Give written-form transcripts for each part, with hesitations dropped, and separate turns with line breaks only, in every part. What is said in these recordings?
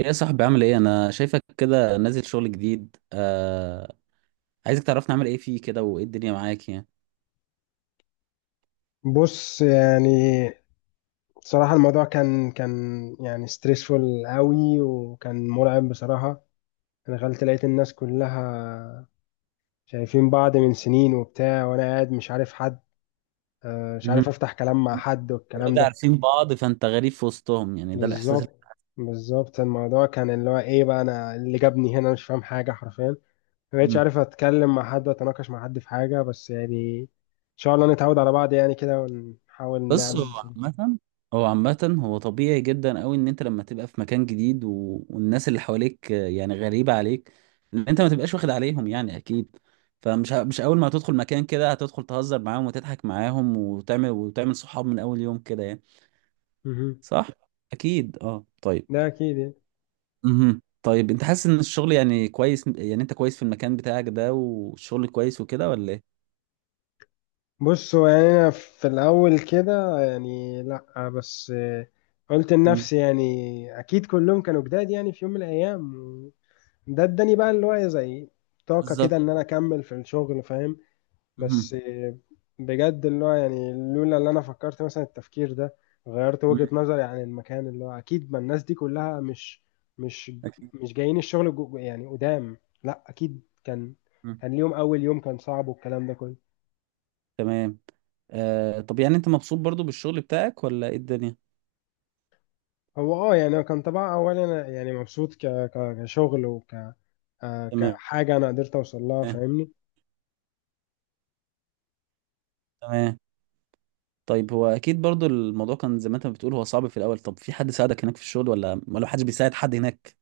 ايه يا صاحبي؟ عامل ايه؟ انا شايفك كده نازل شغل جديد عايزك تعرفنا عامل ايه فيه كده، وايه الدنيا معاك يعني.
بص، يعني بصراحة الموضوع كان يعني ستريسفول قوي، وكان مرعب بصراحة. أنا دخلت، لقيت الناس كلها شايفين بعض من سنين وبتاع، وأنا قاعد مش عارف حد، مش عارف
مهم.
أفتح كلام مع حد والكلام
اوريدي
ده.
عارفين بعض فانت غريب في وسطهم، يعني ده الاحساس
بالظبط، بالظبط الموضوع كان اللي هو إيه بقى، أنا اللي جابني هنا مش فاهم حاجة حرفيا. ما بقتش
مم.
عارف أتكلم مع حد وأتناقش مع حد في حاجة، بس يعني إن شاء الله نتعود على بعض يعني كده، ونحاول نعمل
بص،
بس
هو
مصاري.
عامة هو عامة هو طبيعي جدا قوي ان انت لما تبقى في مكان جديد والناس اللي حواليك يعني غريبة عليك، لان انت ما تبقاش واخد عليهم، يعني اكيد. فمش ه... مش اول ما هتدخل مكان كده هتدخل تهزر معاهم وتضحك معاهم وتعمل صحاب من اول يوم كده يعني.
مهم.
صح، اكيد. اه، طيب.
ده أكيد يعني.
مهم. طيب انت حاسس ان الشغل يعني كويس، يعني انت كويس في المكان بتاعك ده، والشغل كويس وكده، ولا ايه؟
بص، هو يعني أنا في الأول كده يعني لأ، بس قلت
مم.
لنفسي يعني أكيد كلهم كانوا جداد يعني في يوم من الأيام. ده اداني بقى اللي هو إيه، زي طاقة
بالظبط.
كده إن أنا أكمل في الشغل، فاهم.
مهم.
بس بجد اللي هو يعني لولا اللي أنا فكرت مثلا التفكير ده غيرت
مم.
وجهة نظري عن المكان اللي هو أكيد ما الناس دي كلها مش مش
أكيد.
جايين الشغل يعني قدام. لأ أكيد كان
مم.
كان ليهم أول يوم كان صعب والكلام ده كله.
تمام. آه، طب يعني انت مبسوط برضو بالشغل بتاعك ولا ايه الدنيا؟
هو يعني هو كان طبعا اولا انا يعني مبسوط كشغل وك آه،
تمام.
كحاجه انا قدرت اوصل لها، فاهمني.
تمام. طيب، هو اكيد برضو الموضوع كان زي ما انت بتقول، هو صعب في الاول. طب في حد ساعدك هناك في الشغل، ولا محدش بيساعد حد هناك؟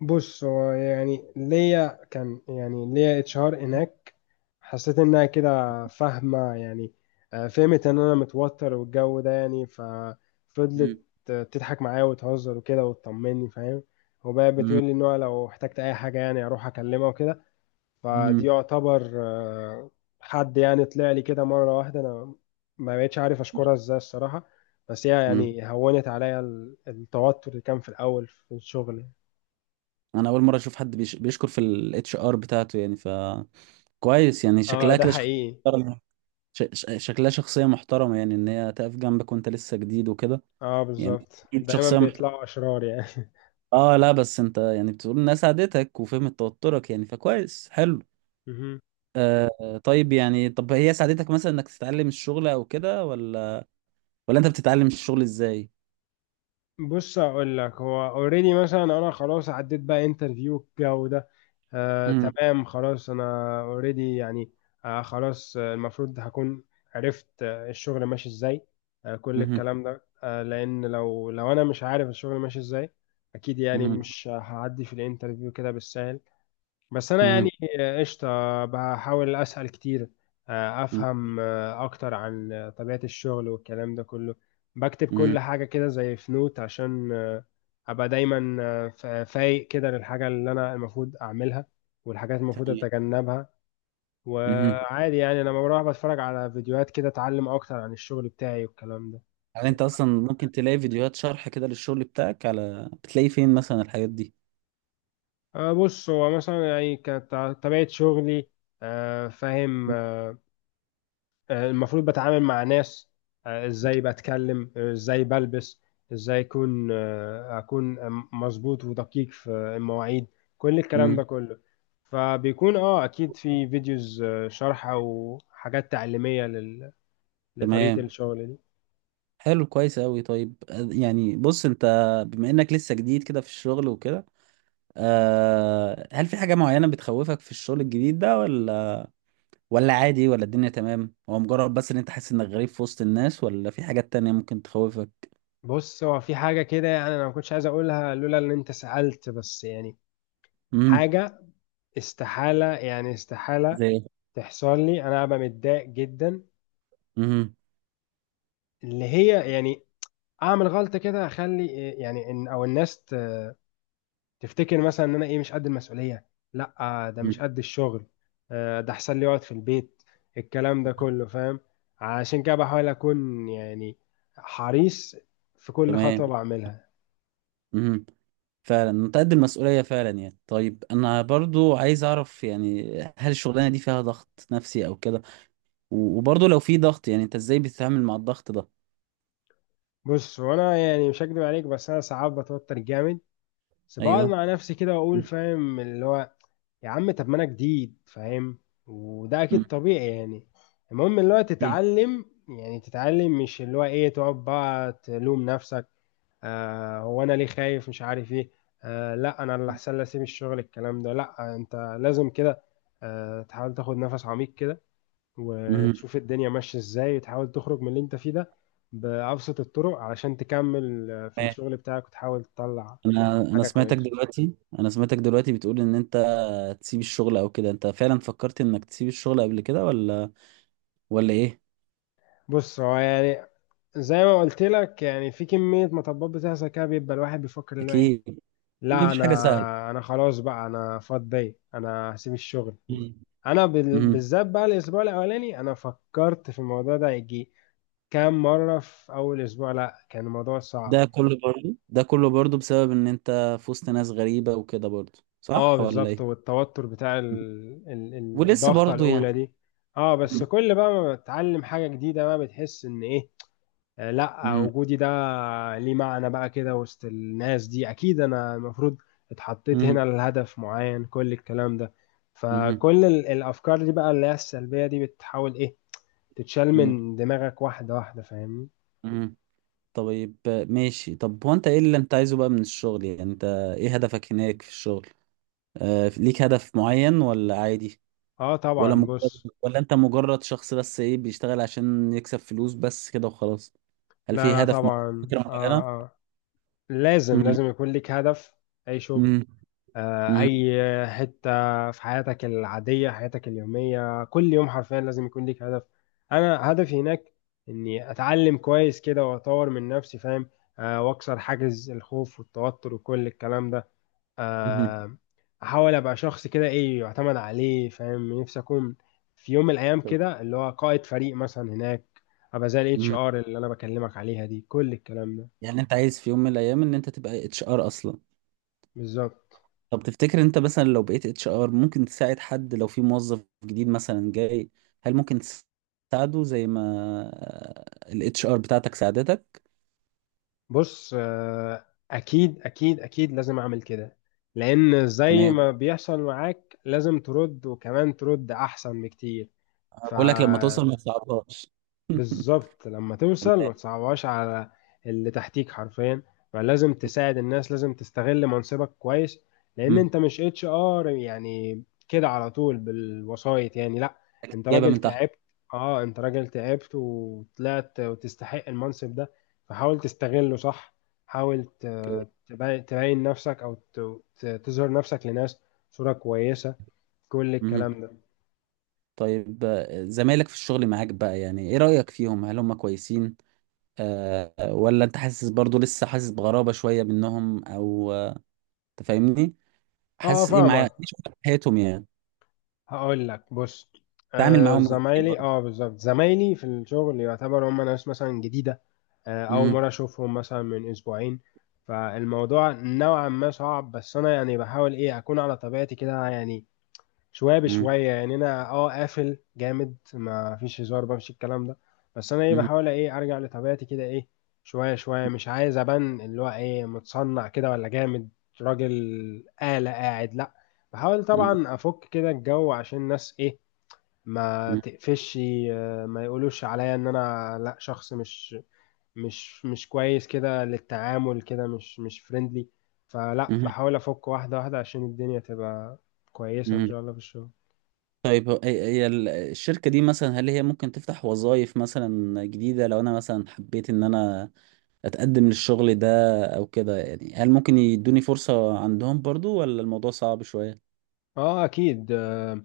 بص، هو يعني ليا كان، يعني ليا اتش ار هناك، حسيت انها كده فاهمه يعني. فهمت ان انا متوتر والجو ده يعني، ففضلت
مم.
تضحك معايا وتهزر وكده وتطمني، فاهم. وبقى
مم.
بتقول لي ان هو لو احتجت اي حاجه يعني اروح اكلمها وكده. فدي
مم.
يعتبر حد يعني طلع لي كده مرة واحدة، أنا ما بقتش عارف أشكرها إزاي الصراحة. بس هي
مم.
يعني هونت عليا التوتر اللي كان في الأول في الشغل.
انا اول مره اشوف حد بيشكر في الاتش ار بتاعته، يعني فكويس. يعني
اه،
شكلها
ده
كده شخصيه.
حقيقي.
شكلها شخصية محترمة، يعني ان هي تقف جنبك وانت لسه جديد وكده،
اه
يعني.
بالظبط،
أكيد
دايما
شخصية محترمة.
بيطلعوا أشرار يعني
اه، لا بس انت يعني بتقول انها ساعدتك وفهمت توترك، يعني فكويس، حلو.
مهم.
آه، طيب، يعني طب هي ساعدتك مثلا انك تتعلم الشغل او كده، ولا انت بتتعلم الشغل ازاي؟
بص، اقول لك هو اوريدي مثلا انا خلاص عديت بقى انترفيو الجو ده.
مم.
تمام، خلاص انا اوريدي يعني. خلاص، المفروض هكون عرفت الشغل ماشي ازاي، كل
مهم.
الكلام ده، لان لو انا مش عارف الشغل ماشي ازاي اكيد يعني
مهم.
مش هعدي في الانترفيو كده بالسهل. بس انا
مهم.
يعني قشطه، بحاول اسال كتير،
مهم.
افهم اكتر عن طبيعه الشغل والكلام ده كله. بكتب
مهم.
كل حاجه كده زي في نوت عشان ابقى دايما فايق كده للحاجه اللي انا المفروض اعملها والحاجات المفروض
تمام.
اتجنبها.
مهم.
وعادي يعني انا لما بروح بتفرج على فيديوهات كده، اتعلم اكتر عن الشغل بتاعي والكلام ده.
يعني
عشان
انت اصلا
أبقى-
ممكن تلاقي فيديوهات شرح كده للشغل بتاعك على بتلاقي فين مثلا الحاجات دي؟
بص، هو مثلا يعني كانت طبيعه شغلي، فاهم. المفروض بتعامل مع ناس، ازاي بتكلم، ازاي بلبس، ازاي اكون مظبوط ودقيق في المواعيد، كل الكلام ده
مم.
كله. فبيكون اكيد في فيديوز شرح او حاجات تعليمية لطريقة
تمام.
الشغل دي.
حلو، كويس أوي. طيب، يعني بص، انت بما انك لسه جديد كده في الشغل وكده، أه، هل في حاجة معينة بتخوفك في الشغل الجديد ده، ولا عادي، ولا الدنيا تمام، هو مجرد بس ان انت حاسس انك غريب في وسط الناس، ولا في حاجات تانية ممكن تخوفك؟
بص، هو في حاجة كده يعني انا ما كنتش عايز اقولها لولا ان انت سألت، بس يعني
امم
حاجة استحالة، يعني استحالة
زي ايه؟
تحصل لي انا ابقى متضايق جدا.
امم.
اللي هي يعني اعمل غلطه كده اخلي إيه يعني ان او الناس تفتكر مثلا ان انا ايه مش قد المسؤوليه، لا ده مش
أمم.
قد الشغل، ده احسن لي اقعد في البيت، الكلام ده كله، فاهم. عشان كده بحاول اكون يعني حريص في كل خطوه
تمام.
بعملها.
امم. فعلا انت قد المسؤولية فعلا، يعني طيب، انا برضو عايز اعرف، يعني هل الشغلانة دي فيها ضغط نفسي او كده؟ وبرضو لو في ضغط، يعني انت ازاي بتتعامل مع الضغط ده؟
بص، وانا يعني مش هكدب عليك، بس انا ساعات بتوتر جامد، بس بقعد
ايوه.
مع نفسي كده واقول فاهم اللي هو يا عم طب ما انا جديد، فاهم. وده اكيد طبيعي يعني. المهم اللي هو
مم.
تتعلم، يعني تتعلم، مش اللي هو ايه تقعد بقى تلوم نفسك. هو انا ليه خايف مش عارف ايه، لا انا اللي
مم.
احسن لي اسيب الشغل الكلام ده، لا، انت لازم كده تحاول تاخد نفس عميق كده، وتشوف الدنيا ماشية ازاي، وتحاول تخرج من اللي انت فيه ده بأبسط الطرق علشان تكمل في
تمام.
الشغل بتاعك وتحاول تطلع
انا
حاجة
سمعتك
كويسة.
دلوقتي انا سمعتك دلوقتي بتقول ان انت تسيب الشغل او كده. انت فعلا فكرت انك تسيب الشغل قبل كده، ولا ايه؟
بص، هو يعني زي ما قلت لك يعني في كمية مطبات بتحصل كده، بيبقى الواحد بيفكر اللي هو ايه،
اكيد. أكيد
لا
مفيش حاجه سهله.
انا خلاص بقى انا فاضي انا هسيب الشغل.
مم.
انا
مم.
بالذات بقى الاسبوع الاولاني انا فكرت في الموضوع ده يجي كام مرة في اول اسبوع، لا كان الموضوع صعب.
ده كله برضو بسبب ان انت في وسط ناس غريبه وكده، برضو
اه
صح ولا
بالظبط،
ايه؟
والتوتر بتاع
مم. ولسه
الضغطة
برضو
الاولى
يعني.
دي. اه بس
مم.
كل بقى ما بتتعلم حاجة جديدة بقى بتحس ان ايه، لا
مم.
وجودي ده ليه معنى بقى كده وسط الناس دي، اكيد انا المفروض اتحطيت هنا
مم.
لهدف معين، كل الكلام ده.
مم.
فكل الافكار دي بقى اللي هي السلبية دي بتحاول ايه تتشال
مم.
من دماغك واحدة واحدة، فاهمني.
مم. طيب، ماشي. طب هو انت ايه اللي انت عايزه بقى من الشغل؟ يعني انت ايه هدفك هناك في الشغل؟ آه، ليك هدف معين ولا عادي،
اه طبعا بص.
ولا انت مجرد شخص بس ايه بيشتغل عشان يكسب فلوس بس كده وخلاص؟ هل
لا
في
لا
هدف معين،
طبعا
فكرة
اه،
معينة؟
اه لازم،
مم.
لازم يكون ليك هدف. اي شغل،
مم. مم.
اي حته في حياتك العاديه، حياتك اليوميه، كل يوم حرفيا لازم يكون ليك هدف. انا هدفي هناك اني اتعلم كويس كده واطور من نفسي، فاهم. واكسر حاجز الخوف والتوتر وكل الكلام ده.
مم.
آه، احاول ابقى شخص كده ايه يعتمد عليه، فاهم نفسي اكون في يوم من الايام كده اللي هو قائد فريق مثلا هناك، ابقى زي الاتش
مم.
ار اللي انا بكلمك عليها دي، كل الكلام ده.
يعني انت عايز في يوم من الايام ان انت تبقى اتش ار اصلا.
بالظبط.
طب تفتكر انت مثلا لو بقيت اتش ار، ممكن تساعد حد لو في موظف جديد مثلا جاي؟ هل ممكن تساعده زي ما الاتش ار بتاعتك ساعدتك؟
بص، اكيد اكيد اكيد لازم اعمل كده، لان زي
تمام.
ما بيحصل معاك لازم ترد وكمان ترد احسن بكتير. ف
بقول لك لما توصل ما تصعبهاش.
بالظبط لما توصل ما تصعبهاش على اللي تحتيك حرفيا، فلازم تساعد الناس، لازم تستغل منصبك كويس، لان
تمام.
انت مش اتش ار يعني كده على طول بالوسايط يعني لا، انت
جايبه
راجل
من تحت.
تعبت، اه انت راجل تعبت وطلعت وتستحق المنصب ده، فحاول تستغله صح. حاول
اوكي.
تبين نفسك، او تظهر نفسك لناس صورة كويسة، كل
مهم.
الكلام ده.
طيب، زمايلك في الشغل معاك بقى، يعني ايه رأيك فيهم؟ هل هم كويسين، ولا انت حاسس برضو لسه حاسس بغرابة شوية منهم، او آه، أنت فاهمني؟
اه
حاسس ايه معايا، ايه
فاهمك،
شغل حياتهم يعني؟
هقول لك بص.
تعامل
آه
معاهم ازاي
زمايلي
برضو؟
اه بالظبط، زمايلي في الشغل يعتبر هم ناس مثلا جديدة، أول
مهم.
مرة أشوفهم مثلا من أسبوعين. فالموضوع نوعا ما صعب، بس أنا يعني بحاول إيه أكون على طبيعتي كده يعني. شويه
مهم.
بشويه يعني انا قافل جامد ما فيش هزار بقى مفيش الكلام ده. بس انا ايه
مهم.
بحاول ايه ارجع لطبيعتي كده ايه. شويه شويه مش عايز ابان اللي هو ايه متصنع كده ولا جامد، راجل آلة قاعد، لا، بحاول
مهم.
طبعا افك كده الجو عشان الناس ايه ما تقفش، ما يقولوش عليا ان انا لا شخص مش كويس كده للتعامل، كده مش فريندلي. فلا
مهم.
بحاول افك واحده واحده عشان الدنيا تبقى كويسه ان
مهم.
شاء الله في الشغل.
طيب، هي الشركة دي مثلا، هل هي ممكن تفتح وظائف مثلا جديدة لو انا مثلا حبيت ان انا اتقدم للشغل ده او كده؟ يعني هل ممكن يدوني فرصة عندهم برضو، ولا الموضوع صعب شوية؟
اه اكيد،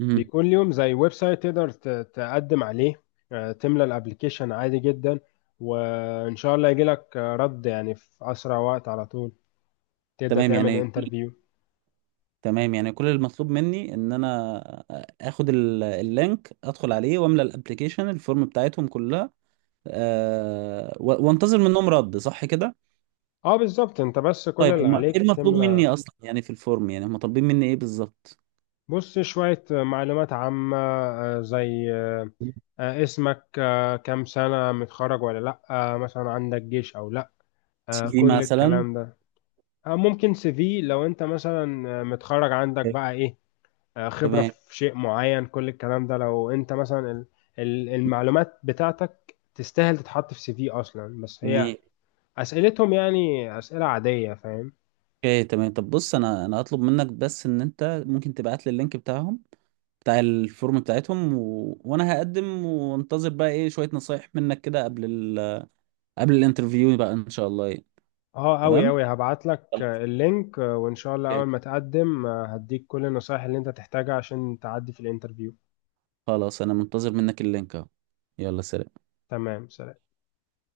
امم.
بيكون ليهم زي ويب سايت تقدر تقدم عليه، تملى الابليكيشن عادي جدا، وان شاء الله يجي لك رد يعني في اسرع وقت، على طول تبدا
تمام
تعمل
يعني كل-
انترفيو.
تمام، يعني كل المطلوب مني ان انا اخد اللينك، ادخل عليه، واملى الابليكيشن، الفورم بتاعتهم كلها، أه، وانتظر منهم رد، صح كده؟
اه بالظبط، انت بس كل
طيب
اللي
هم ايه
عليك
المطلوب مني
تملى.
اصلا يعني في الفورم؟ يعني هم طالبين مني ايه بالظبط؟
بص، شويه معلومات عامه زي اسمك، كام سنه متخرج ولا لا، مثلا عندك جيش او لا،
سي في
كل
مثلا؟
الكلام ده. ممكن سي في لو انت مثلا متخرج عندك
أوكي.
بقى ايه، خبرة
تمام.
في شيء معين، كل الكلام ده لو انت مثلا المعلومات بتاعتك تستاهل تتحط في سي في اصلا، بس هي
جميل.
اسئلتهم يعني اسئلة عادية، فاهم.
اوكي، تمام. طب بص، انا هطلب منك بس ان انت ممكن تبعت لي اللينك بتاعهم، بتاع الفورم بتاعتهم، وانا هقدم وانتظر بقى ايه شوية نصايح منك كده قبل قبل الانترفيو بقى ان شاء الله يعني.
اه اوي
تمام.
اوي هبعت لك
خلاص.
اللينك، وان شاء الله
أوكي.
اول ما تقدم هديك كل النصايح اللي انت تحتاجها عشان تعدي في الانترفيو.
خلاص، انا منتظر منك اللينك اهو. يلا، سلام.
تمام، سلام.